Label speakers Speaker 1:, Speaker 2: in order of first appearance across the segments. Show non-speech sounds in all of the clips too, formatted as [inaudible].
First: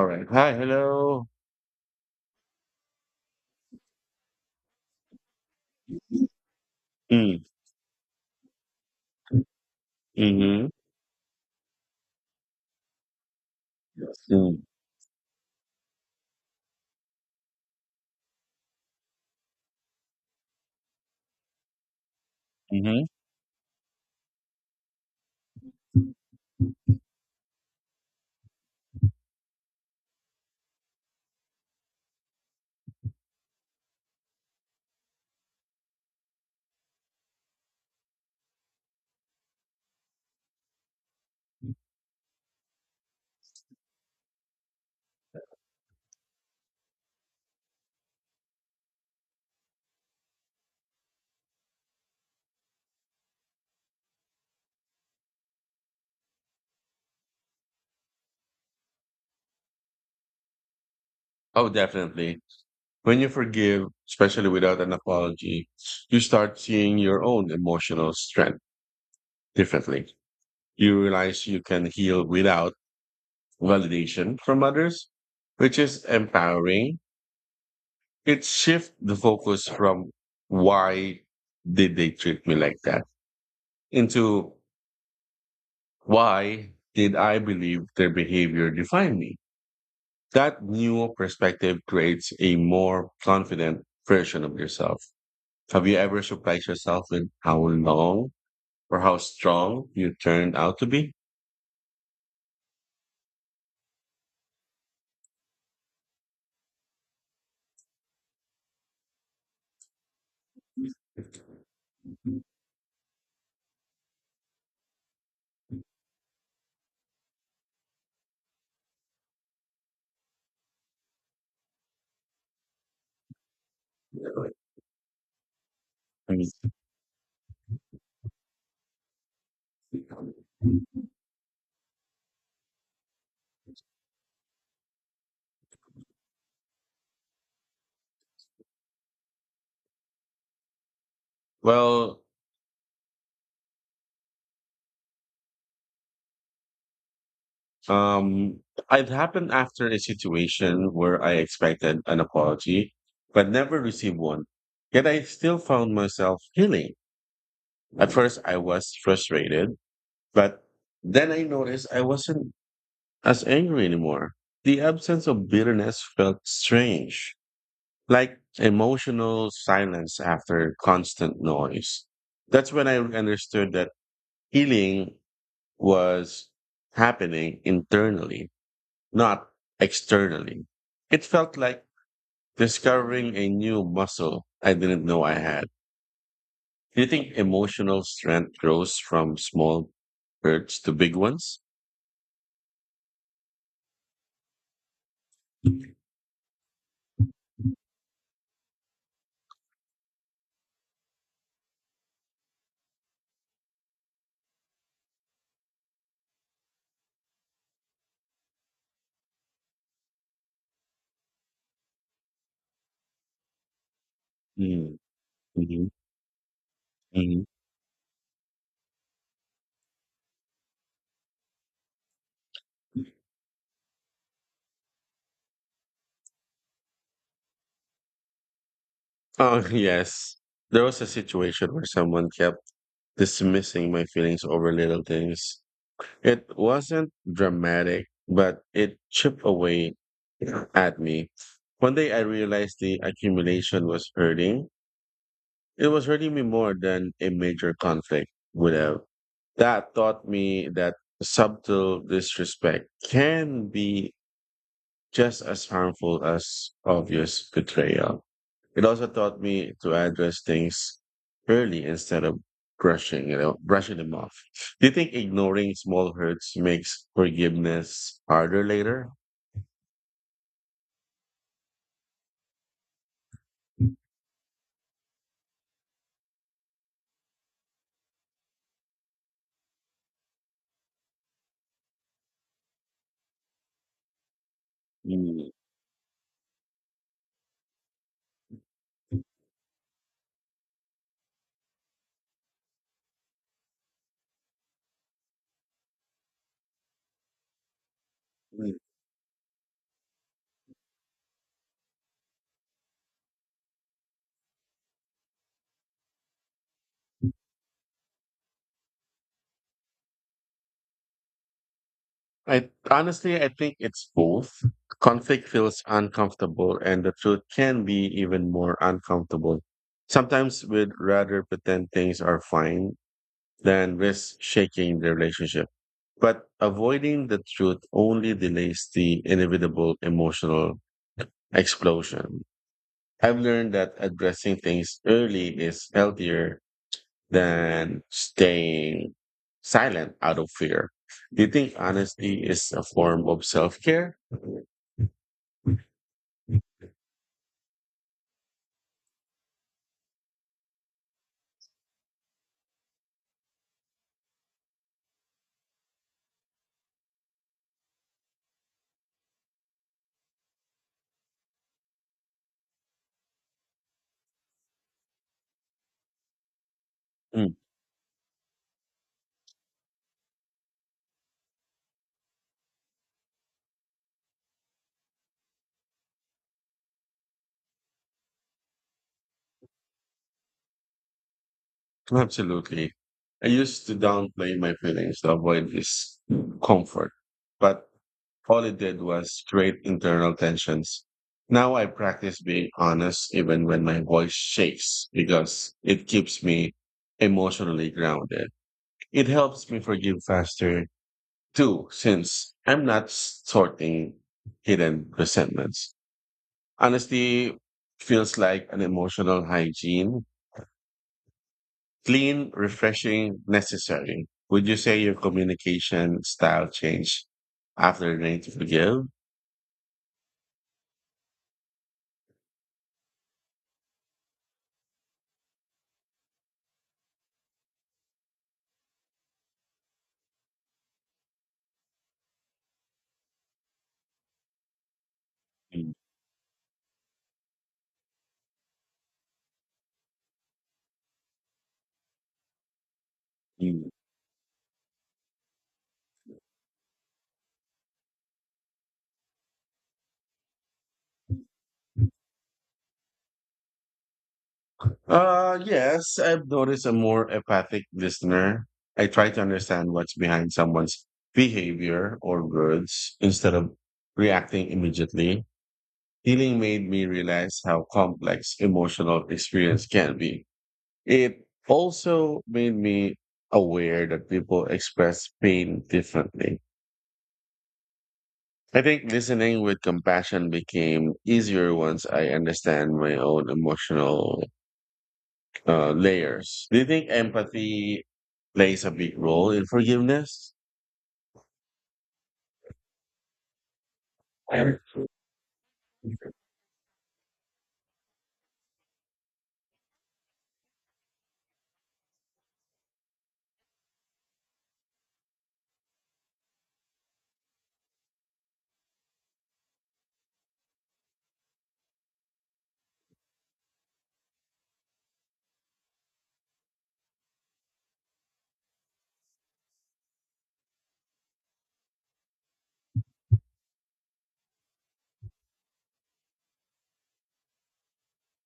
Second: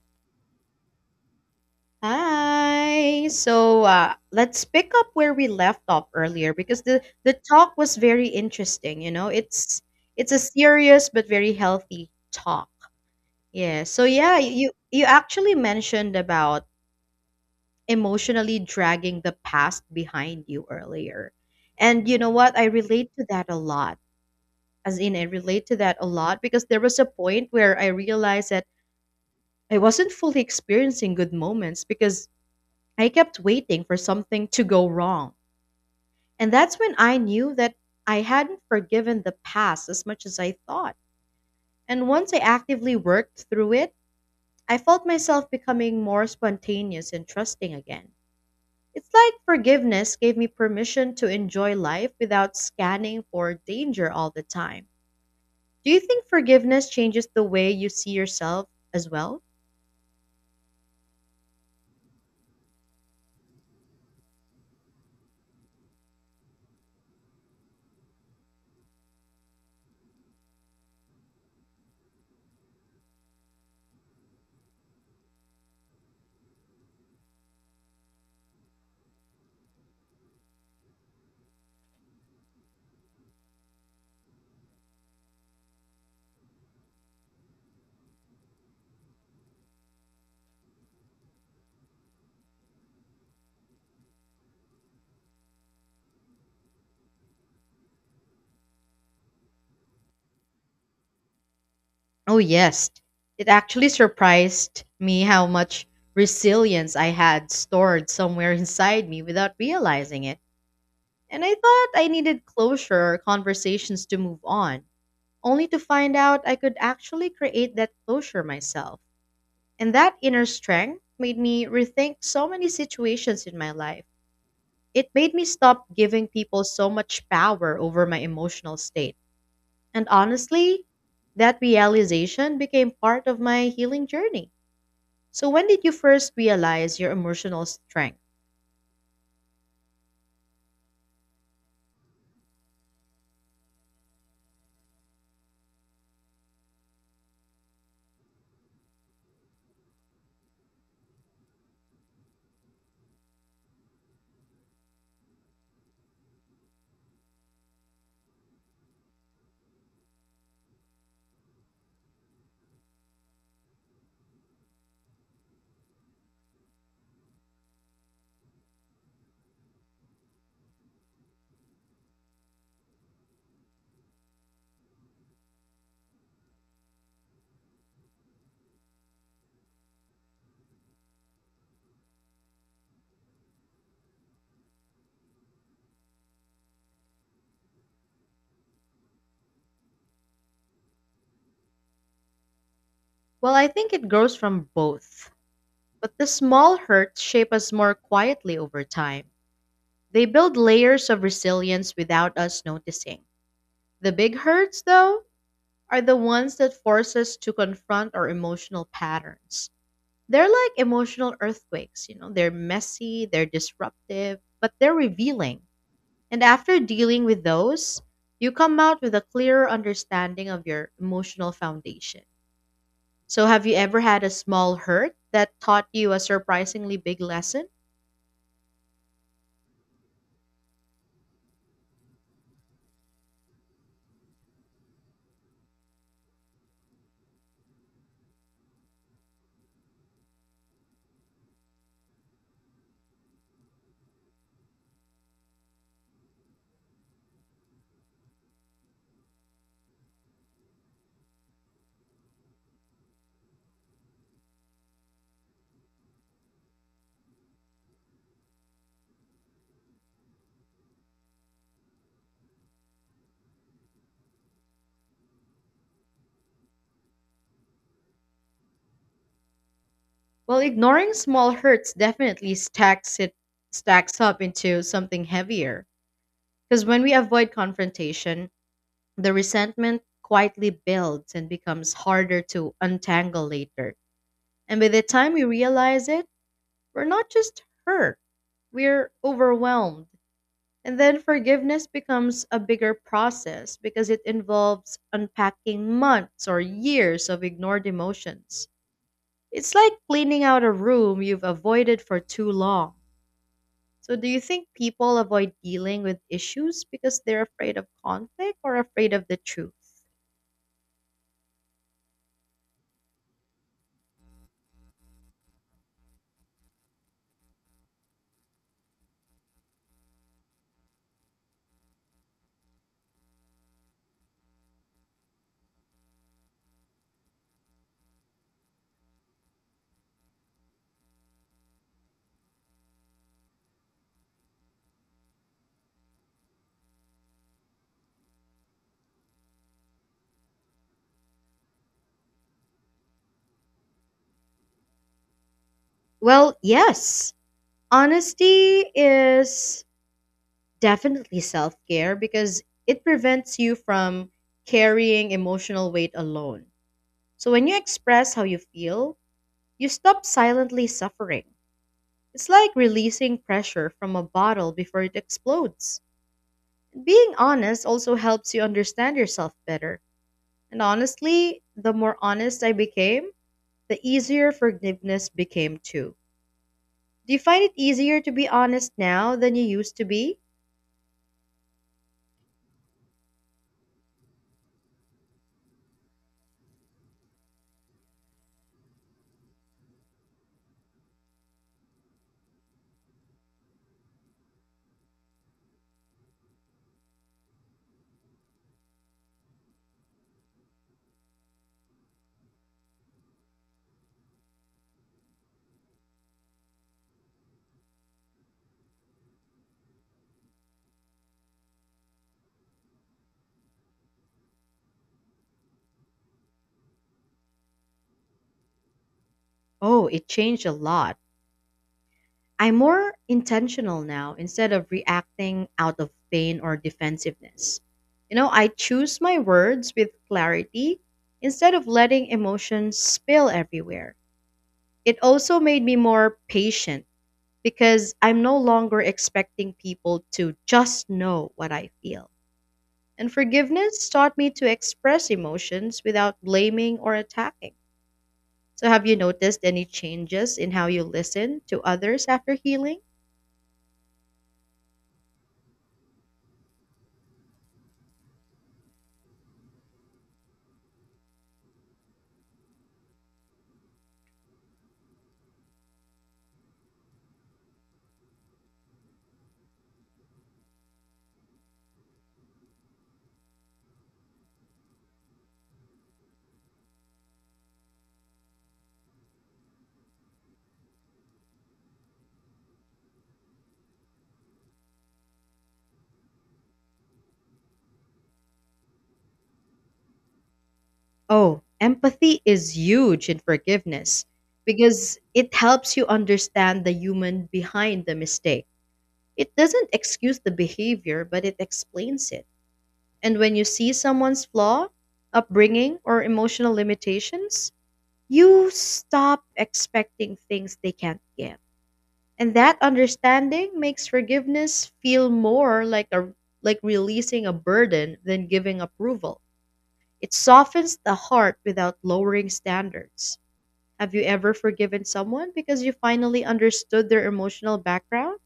Speaker 1: All right. Hi. Hello.
Speaker 2: Hi. So let's pick up where we left off earlier because the
Speaker 1: Mm.
Speaker 2: talk was very interesting. You know, it's a
Speaker 1: Mm-hmm.
Speaker 2: serious but very healthy talk. Yeah. So yeah,
Speaker 1: Mm.
Speaker 2: you actually mentioned about emotionally dragging the past behind you earlier, and you know what? I
Speaker 1: Mm-hmm.
Speaker 2: relate to that a lot. As in, I relate to that a lot because there was a point where I realized that I wasn't fully experiencing good moments because I kept waiting for something to go wrong. And that's when I knew that I hadn't forgiven the past as much as I thought. And once I actively worked through it, I felt myself becoming more spontaneous and trusting again. It's like forgiveness gave me permission to enjoy life without scanning for danger all the time. Do you think forgiveness changes the way you see yourself as well?
Speaker 1: Oh, definitely. When you forgive, especially without an apology, you start seeing your own emotional strength differently. You realize you can heal without validation from others, which is empowering. It shifts the focus from why did they treat me like that into why did I believe their behavior defined me? That new perspective creates a more confident version of yourself. Have you ever surprised yourself with how long or how strong you turned out to be?
Speaker 2: Oh, yes. It actually surprised me how much resilience I had stored somewhere inside me without realizing it. And I thought I needed closure or conversations to move on, only to find out I could actually create that closure myself. And that inner strength made me rethink so many situations in my life. It made me stop giving people so much power over my emotional state. And honestly, that realization became part of my healing journey. So, when did you first realize your emotional strength?
Speaker 1: Well, um, it happened after a situation where I expected an apology, but never received one. Yet I still found myself healing. At first, I was frustrated, but then I noticed I wasn't as angry anymore. The absence of bitterness felt strange, like emotional silence after constant noise. That's when I understood that healing was happening internally, not externally. It felt like discovering a new muscle I didn't know I had. Do you think emotional strength grows from small hurts to big ones?
Speaker 2: Well, I think it grows from both. But the small hurts shape us more quietly over time. They build layers of resilience without us noticing. The big hurts, though, are the ones that force us to confront our emotional patterns. They're like emotional earthquakes, you know, they're messy, they're disruptive, but they're
Speaker 1: Mm.
Speaker 2: revealing.
Speaker 1: Mhm.
Speaker 2: And after dealing
Speaker 1: Mhm.
Speaker 2: with those, you come out with a clearer understanding of your emotional foundation. So, have you ever had a small hurt that taught you a surprisingly big lesson?
Speaker 1: Oh, [laughs] yes. There was a situation where someone kept dismissing my feelings over little things. It wasn't dramatic, but it chipped away [clears throat] at me. One day I realized the accumulation was hurting. It was hurting me more than a major conflict would have. That taught me that subtle disrespect can be just as harmful as obvious betrayal. It also taught me to address things early instead of brushing them off. Do you think ignoring small hurts makes forgiveness harder later?
Speaker 2: Well, ignoring small hurts definitely stacks up into something heavier. Because when we avoid confrontation, the resentment quietly builds and becomes harder to untangle later. And by the time we
Speaker 1: Mm.
Speaker 2: realize it, we're not just hurt, we're overwhelmed. And then forgiveness becomes a bigger process because it involves unpacking months or years of ignored emotions.
Speaker 1: Mm.
Speaker 2: It's like cleaning out a room you've avoided for too long. So, do you think people avoid dealing with issues because they're afraid of conflict or afraid of the truth?
Speaker 1: I think it's both. Conflict feels uncomfortable, and the truth can be even more uncomfortable. Sometimes we'd rather pretend things are fine than risk shaking the relationship. But avoiding the truth only delays the inevitable emotional explosion. I've learned that addressing things early is healthier than staying silent out of fear. Do you think honesty is a form of self care?
Speaker 2: Well, yes. Honesty is definitely self care because it prevents you from carrying emotional weight alone. So, when you express how you feel, you stop silently suffering. It's like releasing pressure from a bottle before it explodes. Being honest also helps you understand yourself better. And honestly, the more honest I became, the easier forgiveness became too. Do you find it easier to be honest now than you used to be?
Speaker 1: Absolutely. I used to downplay my feelings to avoid discomfort, but all it did was create internal tensions. Now I practice being honest even when my voice shakes because it keeps me emotionally grounded. It helps me forgive faster too, since I'm not sorting hidden resentments. Honesty feels like an emotional hygiene. Clean, refreshing, necessary. Would you say your communication style changed after learning to forgive?
Speaker 2: Oh, it changed a lot. I'm more intentional now instead of reacting out of pain or defensiveness. You know, I choose my words with clarity instead of letting emotions spill everywhere. It also made
Speaker 1: Mm.
Speaker 2: me more patient because I'm no longer expecting people to just know what I feel. And
Speaker 1: Mm.
Speaker 2: forgiveness taught me to express emotions without blaming or attacking. So, have you noticed any changes in how you listen to others after healing?
Speaker 1: Yes, I've noticed a more empathic listener. I try to understand what's behind someone's behavior or words instead of reacting immediately. Healing made me realize how complex emotional experience can be. It also made me aware that people express pain differently. I think listening with compassion became easier once I understand my own emotional layers. Do you think empathy plays a big role in forgiveness?
Speaker 2: Oh, empathy is huge in forgiveness
Speaker 1: I-
Speaker 2: because it helps you understand the human behind the mistake. It doesn't excuse the behavior, but it explains it. And when you see someone's flaw, upbringing, or emotional limitations, you stop expecting things they can't get. And that understanding makes forgiveness feel more like a like releasing a burden than giving approval. It softens the heart without lowering standards. Have you ever forgiven someone because you finally understood their emotional background?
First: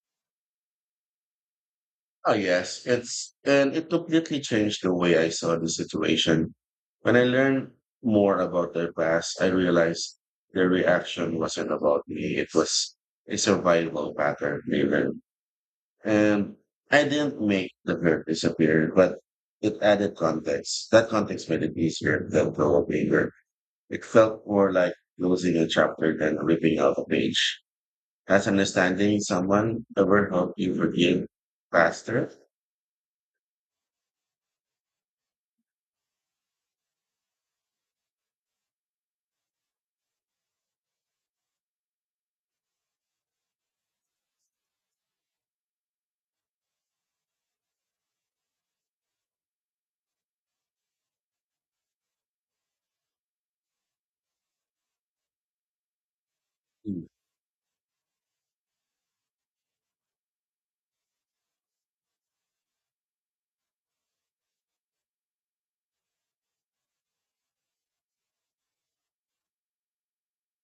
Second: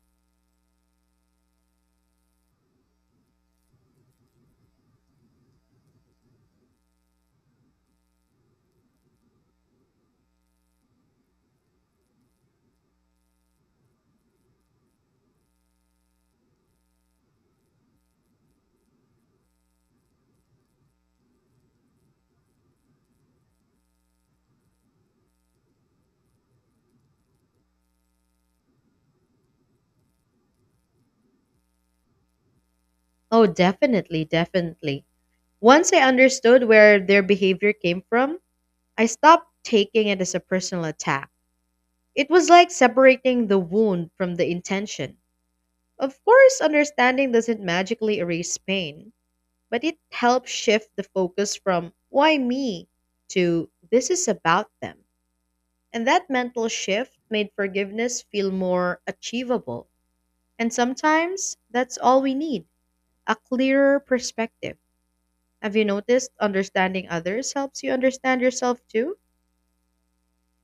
Speaker 1: Oh, yes. And it completely changed the way I saw the situation. When I learned more about their past, I realized their reaction wasn't about me. It was a survival pattern they learned. And I didn't make the hurt disappear, but it added context. That context made it easier than the anger. It felt more like closing a chapter than ripping out a page. Has understanding someone ever helped you forgive faster?
Speaker 2: Oh, definitely, definitely. Once I understood where their behavior came from, I stopped taking it as a personal attack. It was like separating the wound from the intention. Of course, understanding doesn't magically erase pain, but it helps shift the focus from "why me" to "this is about them." And that mental
Speaker 1: Hmm.
Speaker 2: shift made forgiveness feel more achievable. And sometimes that's all we need, a clearer perspective. Have you noticed understanding others helps you understand yourself too?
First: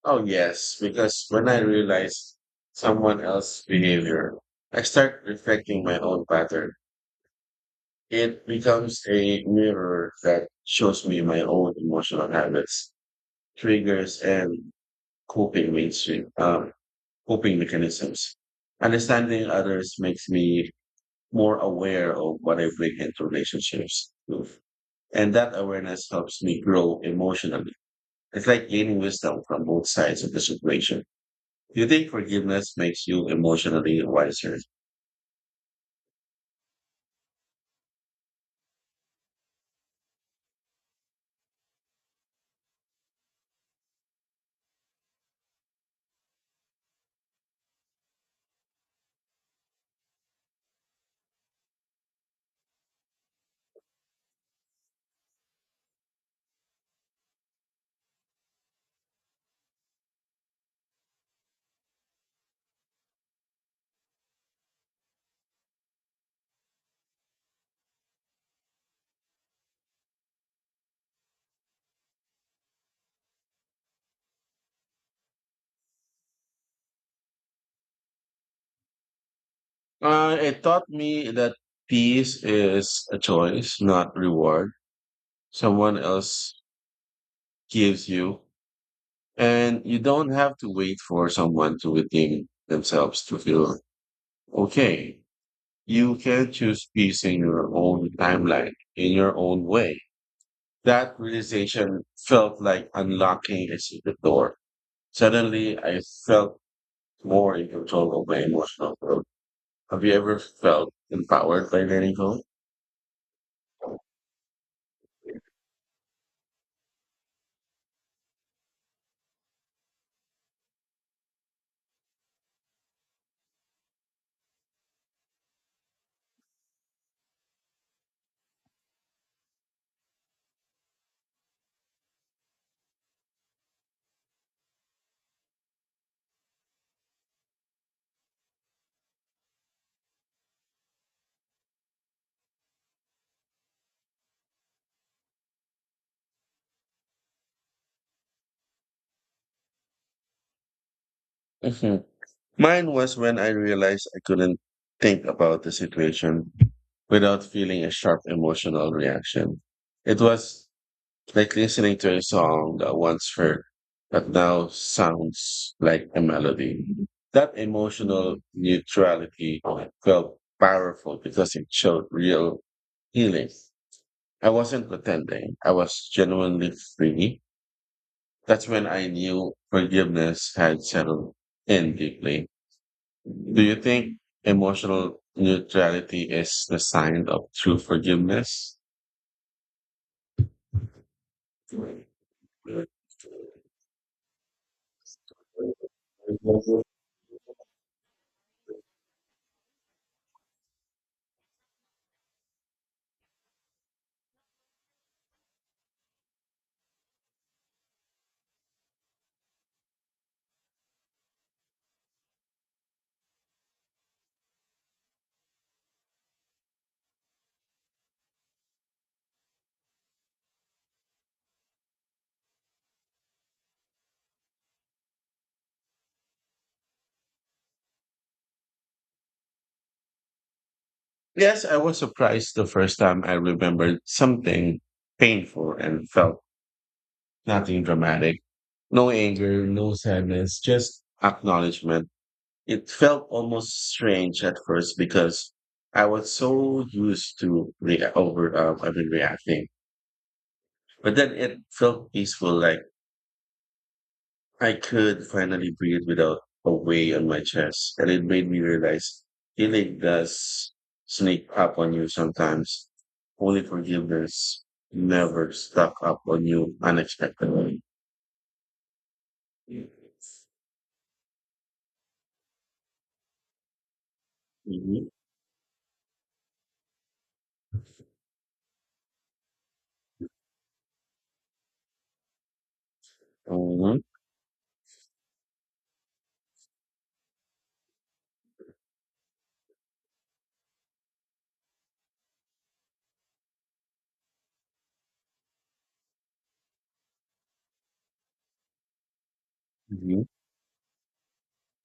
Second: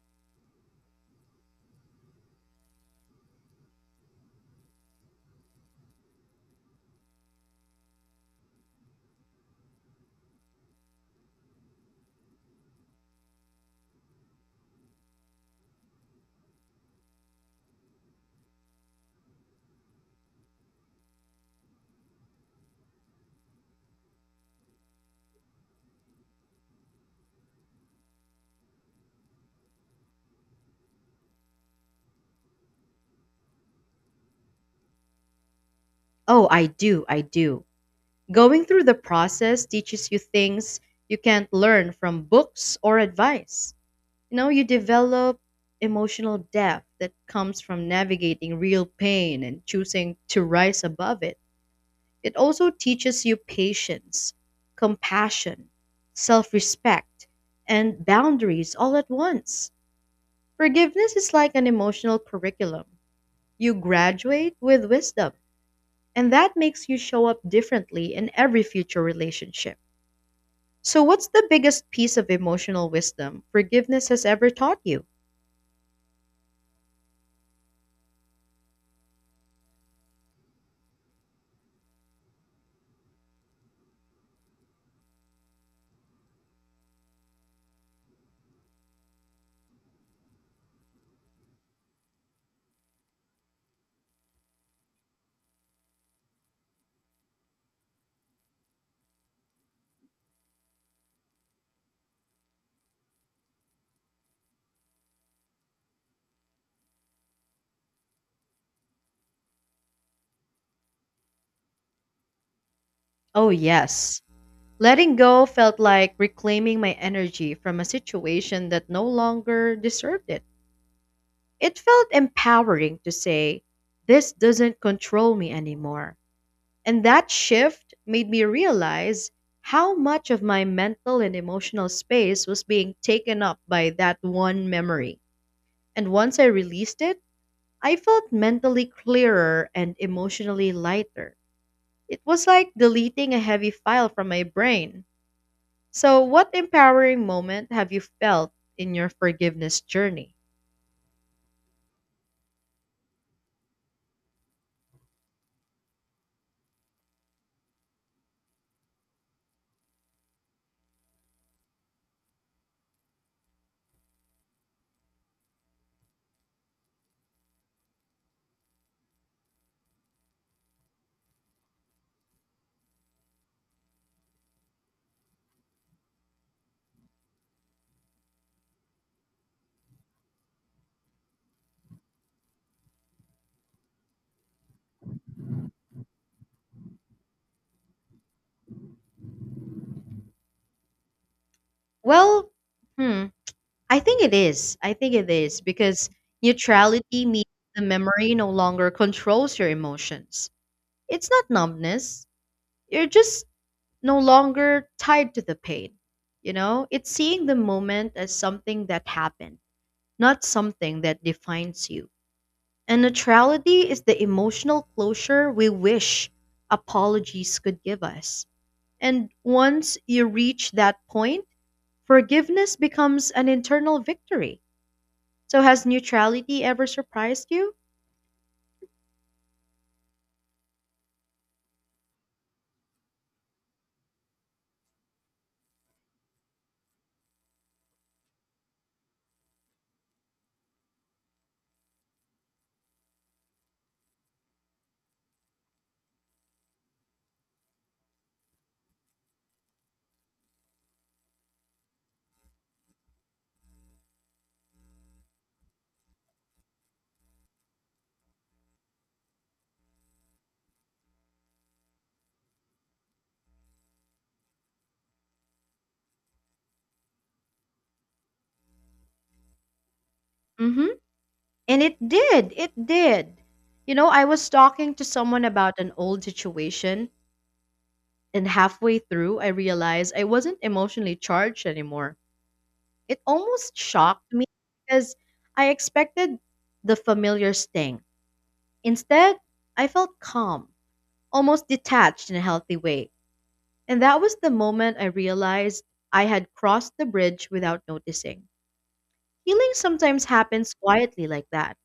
Speaker 1: Oh, yes, because when I realize someone else's behavior, I start reflecting my own pattern. It becomes a mirror that shows me my own emotional habits, triggers, and coping mainstream, um, coping mechanisms. Understanding others makes me more aware of what I bring into relationships with. And that awareness helps me grow emotionally. It's like gaining wisdom from both sides of the situation. Do you think forgiveness makes you emotionally wiser?
Speaker 2: Oh, I do, I do. Going through the process teaches you things you can't learn from books or advice. You know, you develop emotional depth that comes from navigating real pain and choosing to rise above it. It also teaches you patience, compassion, self respect, and boundaries all at once. Forgiveness is like an emotional curriculum. You graduate with wisdom, and that makes you show up differently in every future relationship. So, what's the biggest piece of emotional wisdom forgiveness has ever taught you?
Speaker 1: It taught me that peace is a choice, not reward. Someone else gives you, and you don't have to wait for someone to redeem themselves to feel okay. You can choose peace in your own timeline, in your own way. That realization felt like unlocking a secret door. Suddenly, I felt more in control of my emotional growth. Have you ever felt empowered by letting go?
Speaker 2: Oh, yes. Letting go felt like reclaiming my energy from a situation that no longer deserved it. It felt empowering to say, "this doesn't control me anymore." And that shift made me realize how much of my mental and emotional space was being taken up by that one memory. And once I released it, I felt mentally clearer and emotionally lighter. It was like deleting a heavy file from my brain. So, what empowering moment have you felt in your forgiveness journey?
Speaker 1: Mhm. Mine was when I realized I couldn't think about the situation without feeling a sharp emotional reaction. It was like listening to a song that once hurt, but now sounds like a melody. That emotional neutrality felt powerful because it showed real healing. I wasn't pretending. I was genuinely free. That's when I knew forgiveness had settled in deeply. Do you think emotional neutrality is the sign of true forgiveness?
Speaker 2: Well, hmm. I think it is. I think it is because neutrality means the memory no longer controls your emotions. It's not numbness. You're just no longer tied to the pain. You know, it's seeing the moment as something that happened, not something that defines you. And neutrality is the emotional closure we wish apologies could give us. And once you reach that point, forgiveness becomes an internal victory. So has neutrality ever surprised you?
Speaker 1: Yes, I was surprised the first time I remembered something painful and felt nothing dramatic. No anger, no sadness, just acknowledgement. It felt almost strange at first because I was so used to re- over I've reacting, but then it felt peaceful, like I could finally breathe without a weight on my chest, and it made me realize healing does sneak up on you sometimes. Only forgiveness never stuck up on you unexpectedly. Mm-hmm.
Speaker 2: Mhm. And it did. It did. You know, I was talking to someone about an old situation and halfway through I realized I wasn't emotionally charged anymore. It almost
Speaker 1: Mm-hmm.
Speaker 2: shocked me because I expected the familiar sting. Instead, I felt calm, almost detached in a healthy way. And that was the moment I realized I had crossed the bridge without noticing. Healing sometimes happens quietly like that.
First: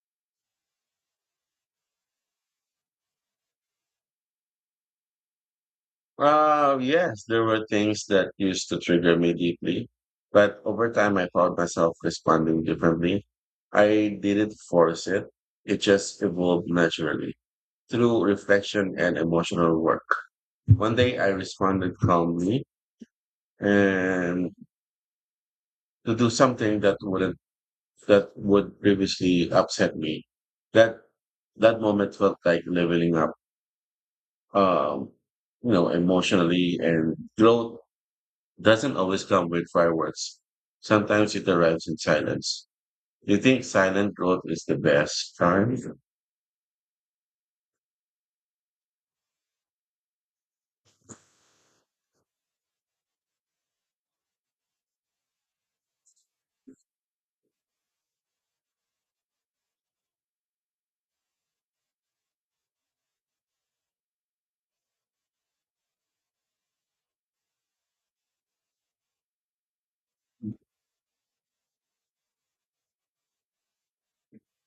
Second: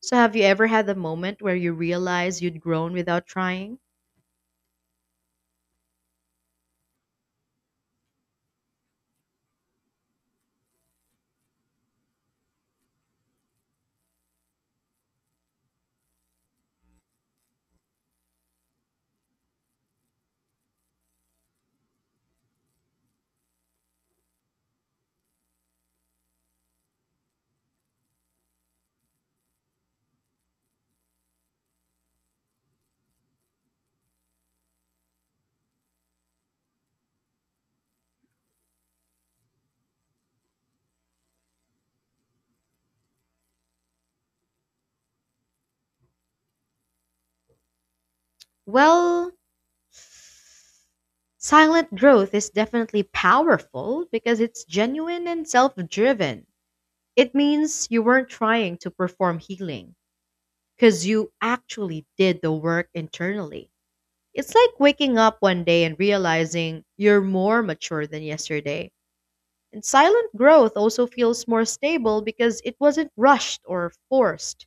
Speaker 2: So, have you ever had a moment where you realize you'd grown without trying?
Speaker 1: Yes, there were things that used to trigger me deeply, but over time I found myself responding differently. I didn't force it just evolved naturally through reflection and emotional work. One day I responded calmly and to do something that wouldn't that would previously upset me. That that moment felt like leveling up. Um, emotionally and growth doesn't always come with fireworks. Sometimes it arrives in silence. You think silent growth is the best time?
Speaker 2: Well, silent growth is definitely powerful because it's genuine and self driven. It means you weren't trying to perform healing because you actually did the work internally. It's like waking up one day and realizing you're more mature than yesterday. And silent growth also feels more stable because it wasn't rushed or forced.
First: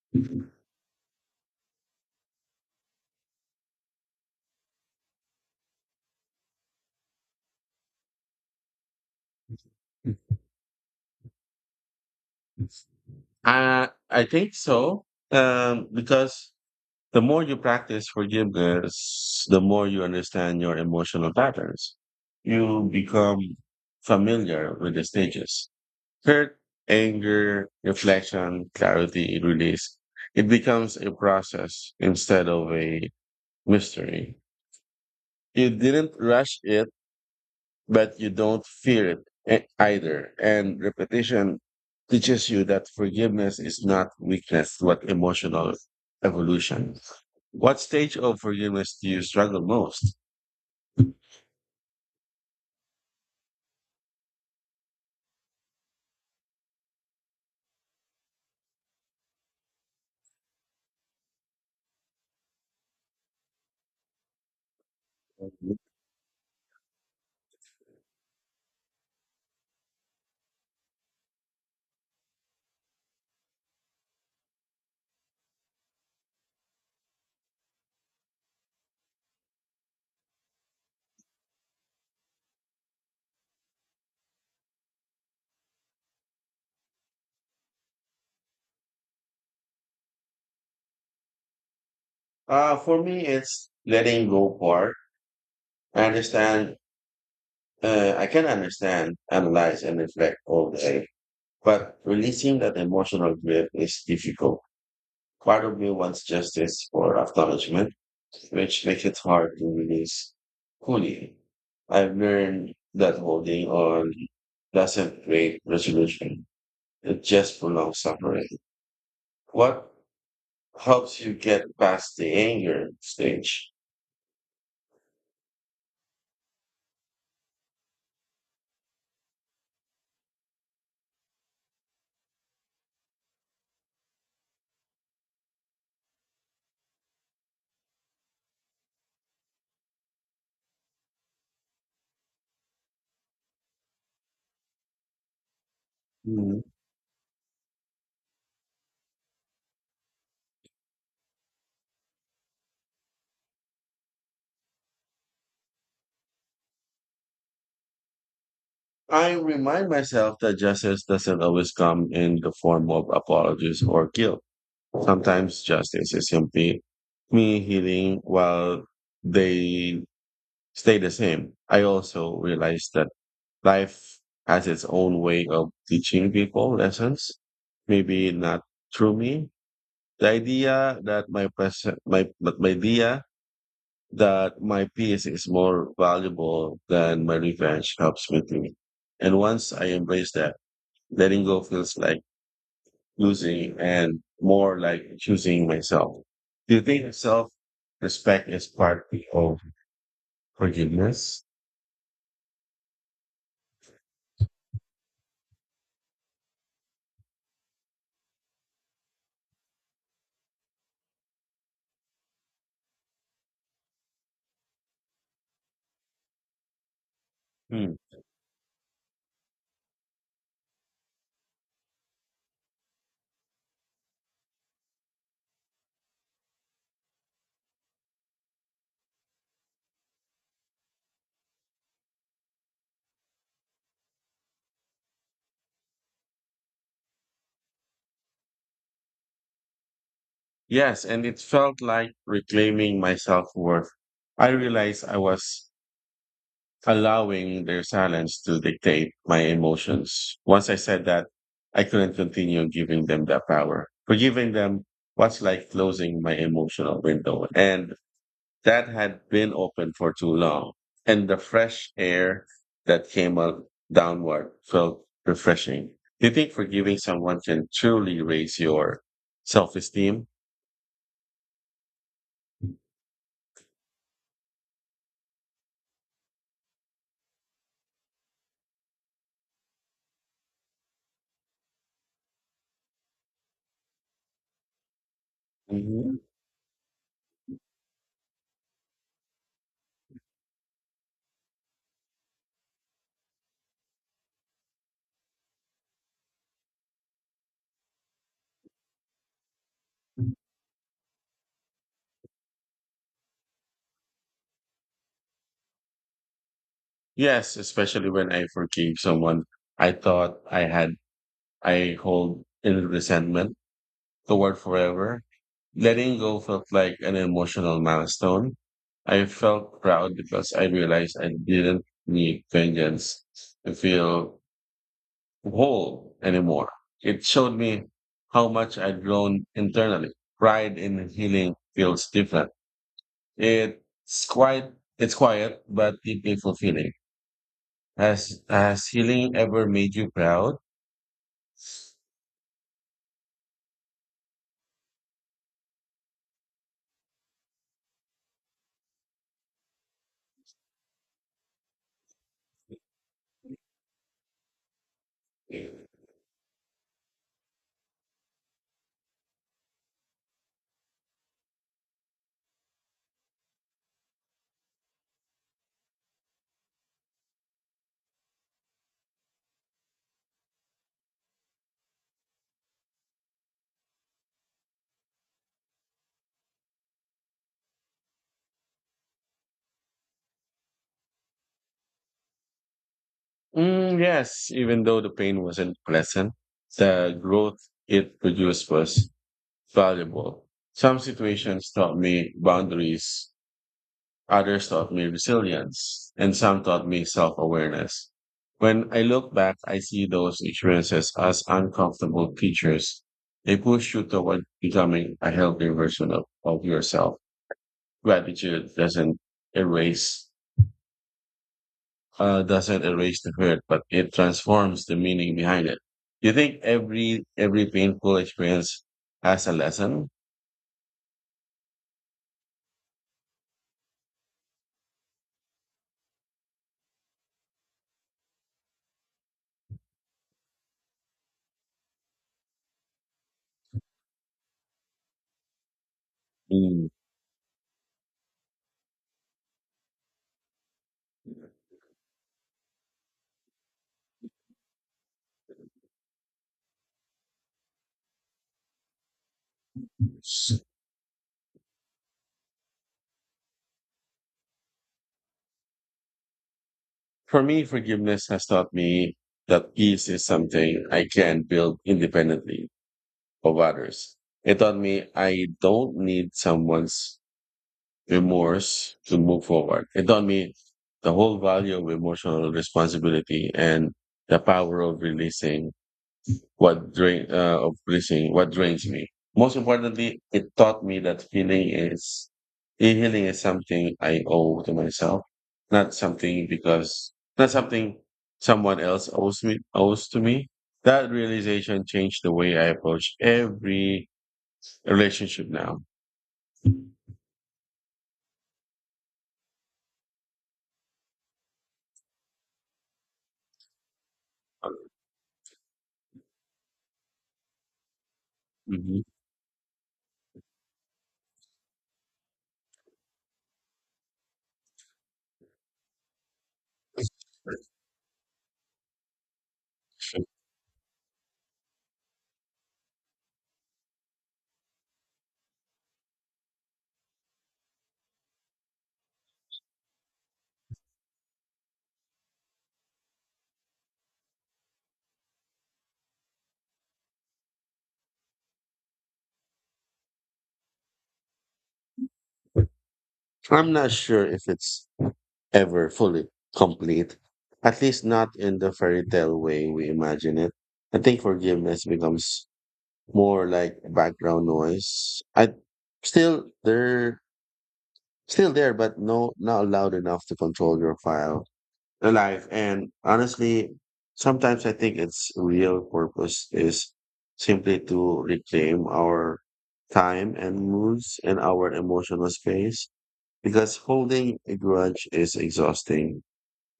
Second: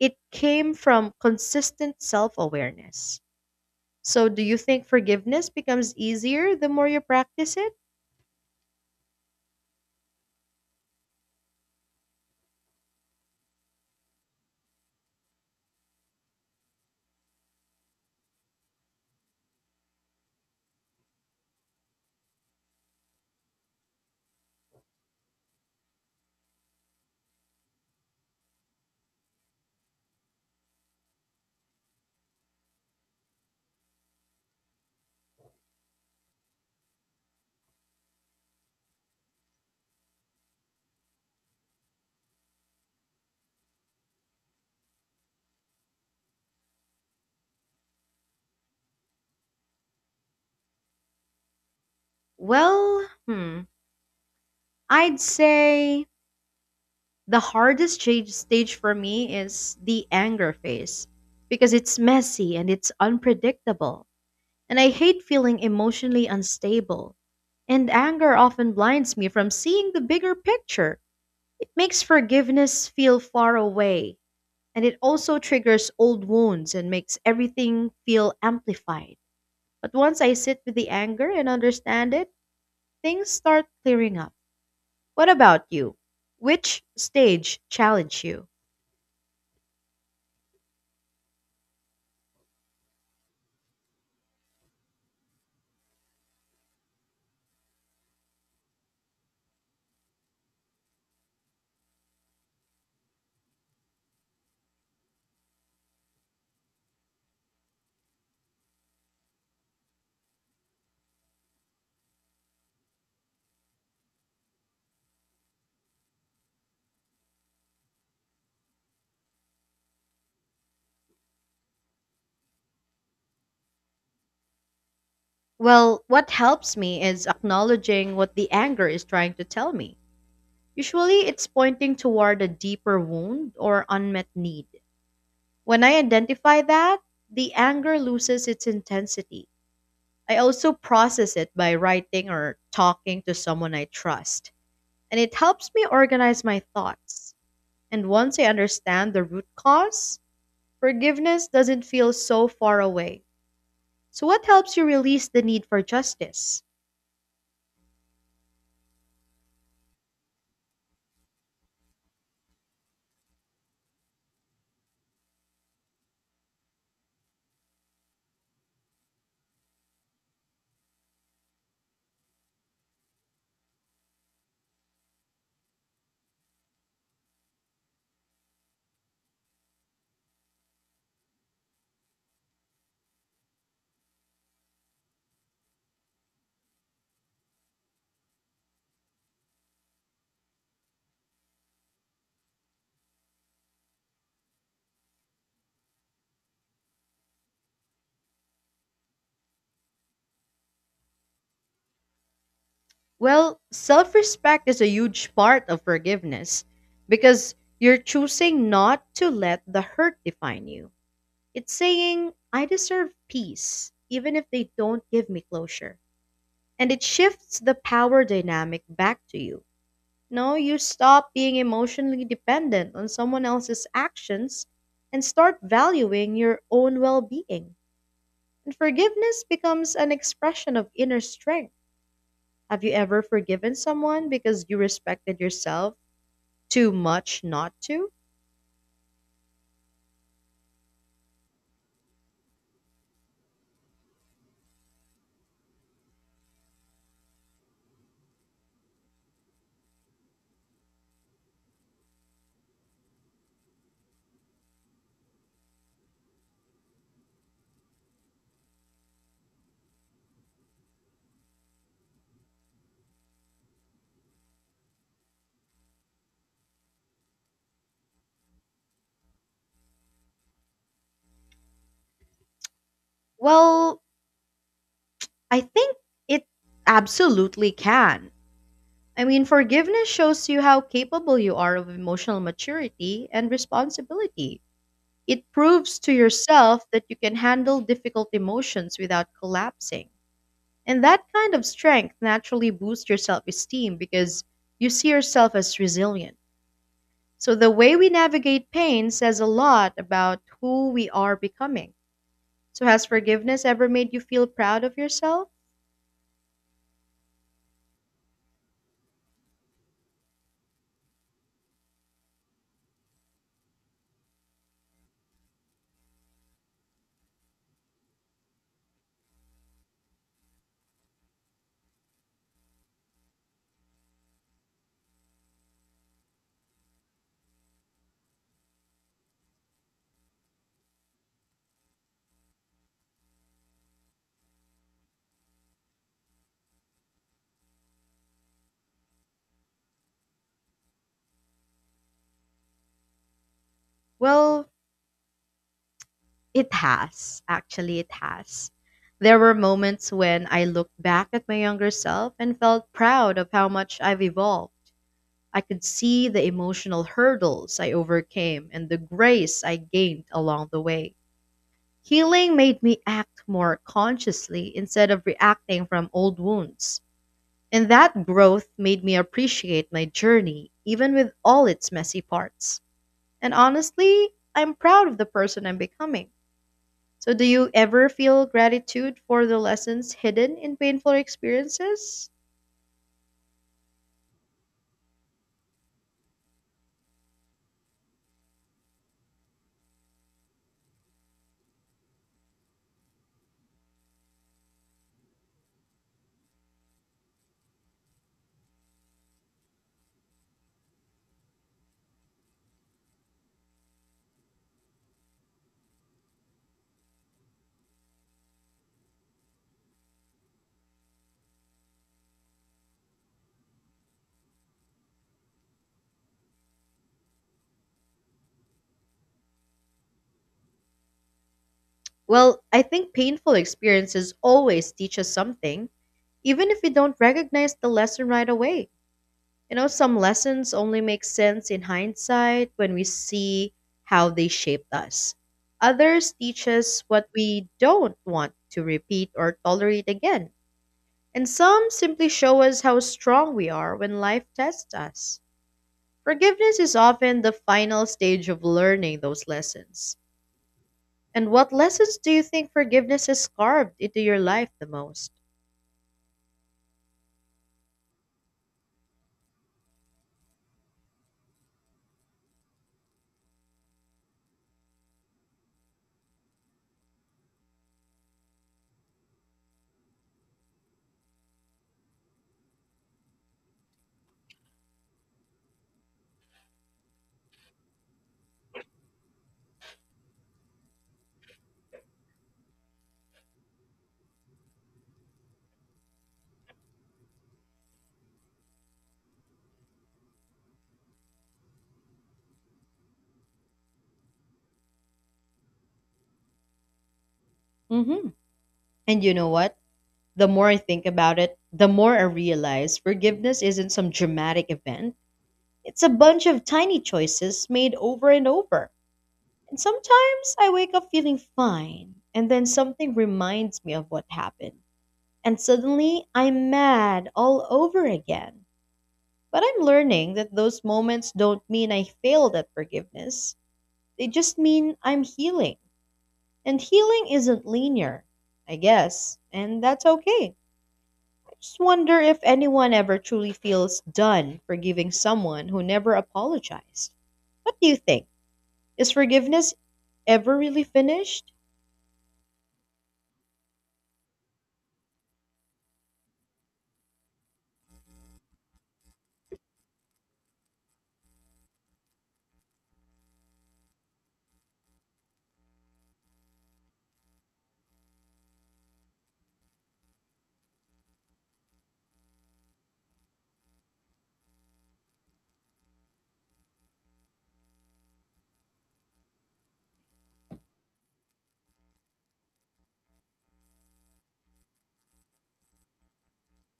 Speaker 2: It
Speaker 1: [laughs]
Speaker 2: came from consistent self awareness. So, do you think forgiveness becomes easier the more you practice it?
Speaker 1: I think so. Because the more you practice forgiveness, the more you understand your emotional patterns. You become familiar with the stages: hurt, anger, reflection, clarity, release. It becomes a process instead of a mystery. You didn't rush it but you don't fear it either. And repetition teaches you that forgiveness is not weakness, but emotional evolution. What stage of forgiveness do you struggle most?
Speaker 2: Well, hmm, I'd say the stage for me is the anger phase because it's messy and it's unpredictable. And I hate feeling emotionally unstable. And anger often blinds me from seeing the bigger picture. It makes forgiveness feel far away, and it also triggers old wounds and makes everything feel amplified. But once I sit with the anger and understand it, things start clearing up. What about you? Which stage challenged you?
Speaker 1: For me, it's letting go part. I understand, I can understand, analyze, and reflect all day, but releasing that emotional grip is difficult. Part of me wants justice or acknowledgement, which makes it hard to release fully. I've learned that holding on doesn't create resolution. It just prolongs suffering. What helps you get past the anger stage?
Speaker 2: Well, what helps me is acknowledging what the anger is trying to tell me. Usually, it's pointing toward a deeper wound or unmet need. When I identify that, the anger loses its intensity. I also process it by writing or talking to someone I trust, and it helps me organize my
Speaker 1: Mhm.
Speaker 2: thoughts. And once I understand the root cause, forgiveness doesn't feel so far away. So, what helps you release the need for justice?
Speaker 1: I remind myself that justice doesn't always come in the form of apologies or guilt. Sometimes justice is simply me healing while they stay the same. I also realized that life has its own way of teaching people lessons, maybe not through me. The idea that my present, my, but my idea that my peace is more valuable than my revenge helps me think. And once I embrace that, letting go feels like losing and more like choosing myself. Do you think self respect is part of forgiveness?
Speaker 2: Well, self respect is a huge part of forgiveness because you're choosing not to let the hurt define you. It's saying, "I deserve peace, even if they don't give me closure." And it shifts the power dynamic back to you. No, you stop being emotionally dependent on someone else's actions and start valuing your own well being. And forgiveness becomes an expression of inner strength. Have you ever forgiven someone because you respected yourself too much not to?
Speaker 1: Yes, and it felt like reclaiming my self-worth. I realized I was allowing their silence to dictate my emotions. Once I said that, I couldn't continue giving them that power. Forgiving them was like closing my emotional window, and that had been open for too long. And the fresh air that came out downward felt refreshing. Do you think forgiving someone can truly raise your self-esteem?
Speaker 2: Well, I think it absolutely can. I mean, forgiveness shows you how capable you are of emotional maturity and responsibility. It proves to
Speaker 1: Mhm.
Speaker 2: yourself that you can handle difficult emotions without collapsing. And that kind of strength naturally boosts your self esteem because you see yourself as resilient. So, the way we navigate pain says a lot about who we are becoming. So, has forgiveness ever made you feel proud of yourself?
Speaker 1: Yes, especially when I forgave someone I thought I hold in resentment toward forever. Letting go felt like an emotional milestone. I felt proud because I realized I didn't need vengeance to feel whole anymore. It showed me how much I'd grown internally. Pride in healing feels different. It's quite it's quiet but deeply fulfilling. Has healing ever made you proud?
Speaker 2: Well, it has. Actually, it has. There were moments when I looked back at my younger self and felt proud of how much I've evolved. I could see the emotional hurdles I overcame and the grace I gained along the way. Healing made me act more consciously instead of reacting from old wounds. And that growth made me appreciate my journey, even with all its messy parts. And honestly, I'm proud of the person I'm becoming. So, do you ever feel gratitude for the lessons hidden in painful experiences?
Speaker 1: Mm, yes, even though the pain wasn't pleasant, the growth it produced was valuable. Some situations taught me boundaries, others taught me resilience, and some taught me self awareness. When I look back, I see those experiences as uncomfortable teachers. They push you toward becoming a healthier version of yourself. Gratitude doesn't erase uh, doesn't erase the hurt, but it transforms the meaning behind it. Do you think every painful experience has a lesson?
Speaker 2: Well, I think painful experiences always teach us something, even if we don't recognize the lesson right away. You know, some lessons only make sense in hindsight when we see how they shaped us. Others teach
Speaker 1: Mm.
Speaker 2: us what we don't want to repeat or tolerate again. And some simply show us how strong we are when life tests us. Forgiveness is often the final stage of learning those lessons.
Speaker 1: S-
Speaker 2: And what lessons do you think forgiveness has carved into your life the most?
Speaker 1: For me, forgiveness has taught me that peace is something I can build independently of others. It taught me I don't need someone's remorse to move forward. It taught me the whole value of emotional responsibility and the power of releasing what drains me. Most importantly, it taught me that healing is something I owe to myself, not something because not something someone else owes to me. That realization changed the way I approach every relationship now.
Speaker 2: Hmm. And you know what? The more I think about it, the more I realize forgiveness isn't some dramatic event. It's a bunch of tiny choices made over and over.
Speaker 1: Mhm.
Speaker 2: And sometimes I wake up feeling fine, and then something reminds me of what happened. And suddenly I'm mad all over again. But I'm learning that those moments don't mean I failed at forgiveness, they just mean I'm healing. And healing isn't linear, I guess, and that's okay. Just wonder if anyone ever truly feels done forgiving someone who never apologized. What do you think? Is forgiveness ever really finished?
Speaker 1: I'm not sure if it's ever fully complete, at least not in the fairy tale way we imagine it. I think forgiveness becomes more like background noise. I still there, still there, but no, not loud enough to control your file alive. And honestly, sometimes I think its real purpose is simply to reclaim our time and moods and our emotional space because holding a grudge is exhausting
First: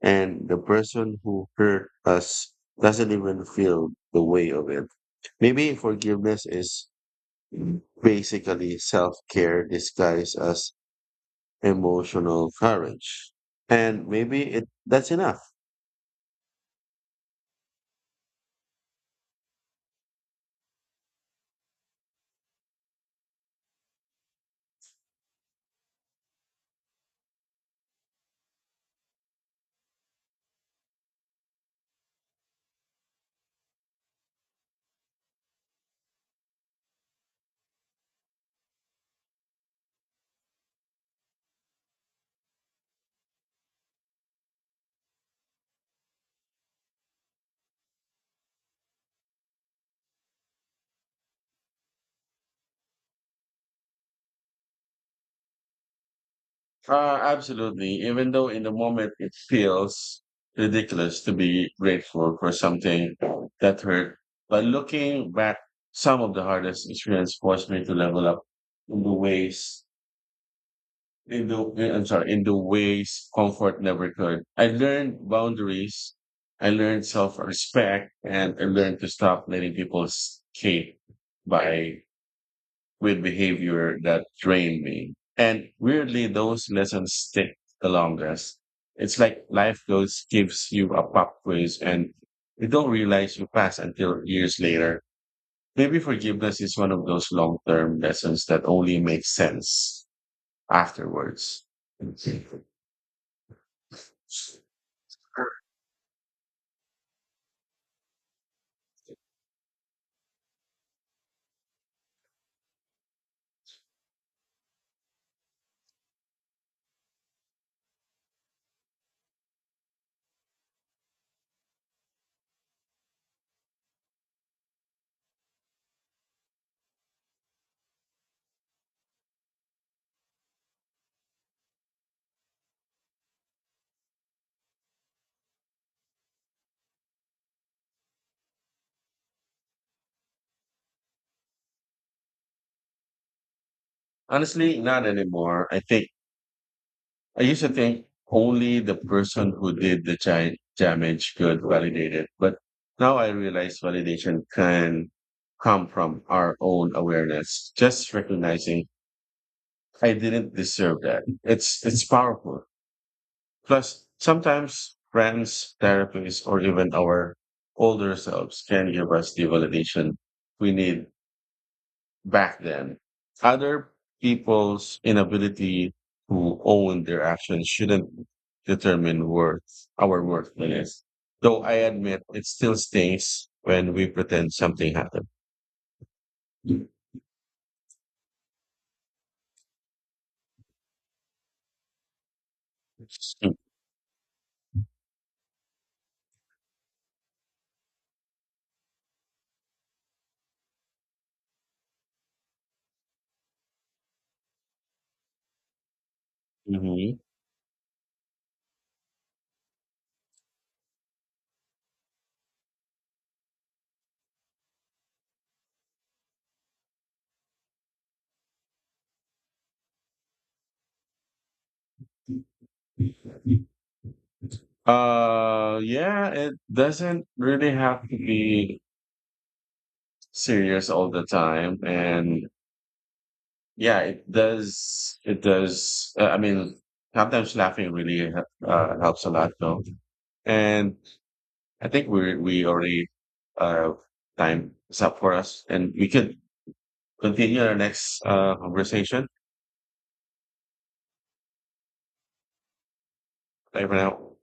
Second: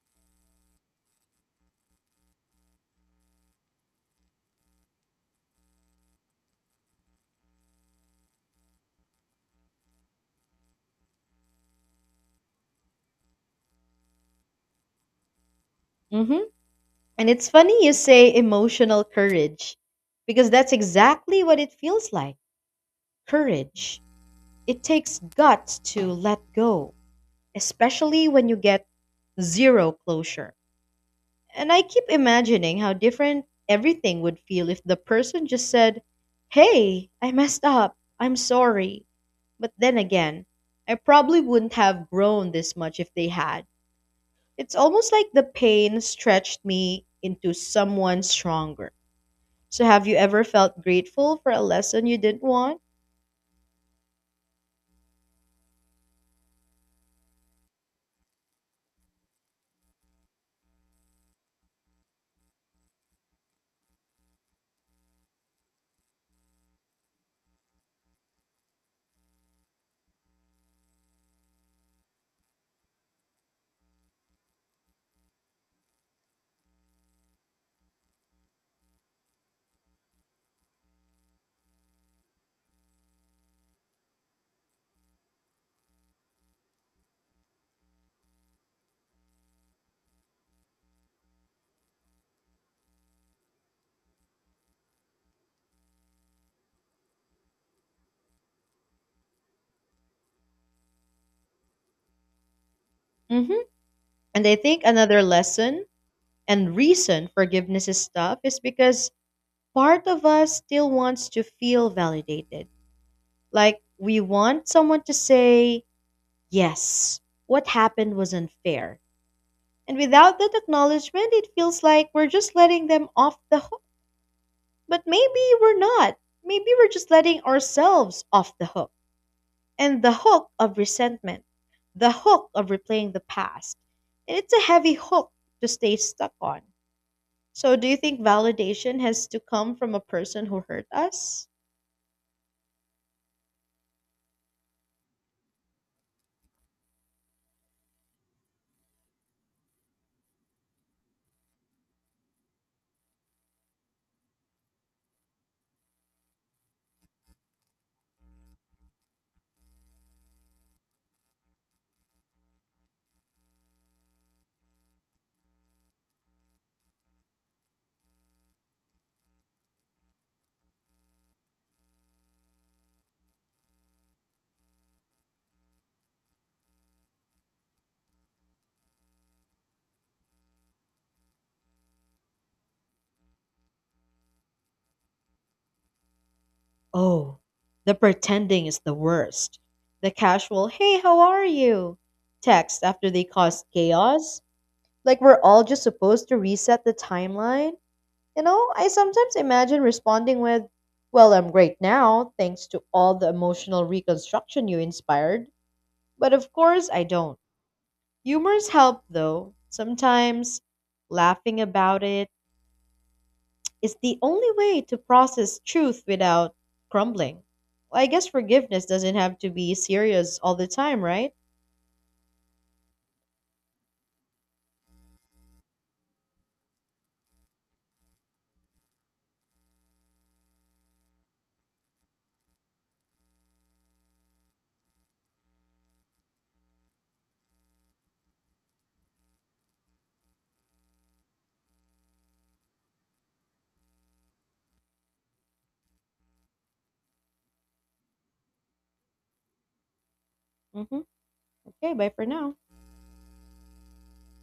Speaker 1: and the person who hurt us doesn't even feel the weight of it. Maybe forgiveness is basically self care disguised as emotional courage. And maybe it that's enough.
Speaker 2: Hmm. And it's funny you say emotional courage because that's exactly what it feels like, courage. It takes guts to let go, especially when you get zero closure. And I keep imagining how different everything would feel if the person just said, "Hey, I messed up. I'm sorry." But then again, I probably wouldn't have grown this much if they had. It's almost like the pain stretched me into someone stronger. So, have you ever felt grateful for a lesson you didn't want?
Speaker 1: Absolutely. Even though in the moment it feels ridiculous to be grateful for something that hurt, but looking back, some of the hardest experience forced me to level up in the ways In the eh, I'm sorry, in the ways comfort never could. I learned boundaries, I learned self-respect, and I learned to stop letting people escape by with behavior that drained me. And weirdly, those lessons stick the longest. It's like life goes gives you a pop quiz and you don't realize you pass until years later. Maybe forgiveness is one of those long-term lessons that only makes sense afterwards.
Speaker 2: Hmm. And I think another lesson and reason forgiveness is tough is because part of us still wants to feel validated. Like, we want someone to say, "Yes, what happened was unfair." And without that acknowledgement, it feels like we're just letting them off the hook. But maybe we're not. Maybe we're just letting ourselves off the hook. And the hook of resentment, the hook of replaying the past. And it's a heavy hook to stay stuck on. So, do you think validation has to come from a person who hurt us?
Speaker 1: Honestly, not anymore. I think I used to think only the person who did the damage could validate it, but now I realize validation can come from our own awareness. Just recognizing I didn't deserve that. It's powerful. Plus, sometimes friends, therapists, or even our older selves can give us the validation we need back then. Other people's inability to own their actions shouldn't determine our worthiness. Though I admit it still stings when we pretend something happened.
Speaker 2: Oh, the pretending is the worst. The casual, "hey, how are you?" text after they caused chaos. Like we're all just supposed to reset the timeline. You know, I sometimes imagine responding with, "Well, I'm great now, thanks to all the emotional reconstruction you inspired." But of course, I
Speaker 1: Mhm.
Speaker 2: don't. Humors help, though. Sometimes laughing about it is the only way to process truth without crumbling. Well, I guess forgiveness doesn't have to be serious all the time, right?
Speaker 1: Yeah, it doesn't really have to be serious all the time, and yeah, it does. It does. I mean, sometimes laughing really helps a lot, though. And I think we already uh time is up for us, and we could continue our next conversation.
Speaker 2: Hmm. Okay, bye for now.
Speaker 1: Bye for now.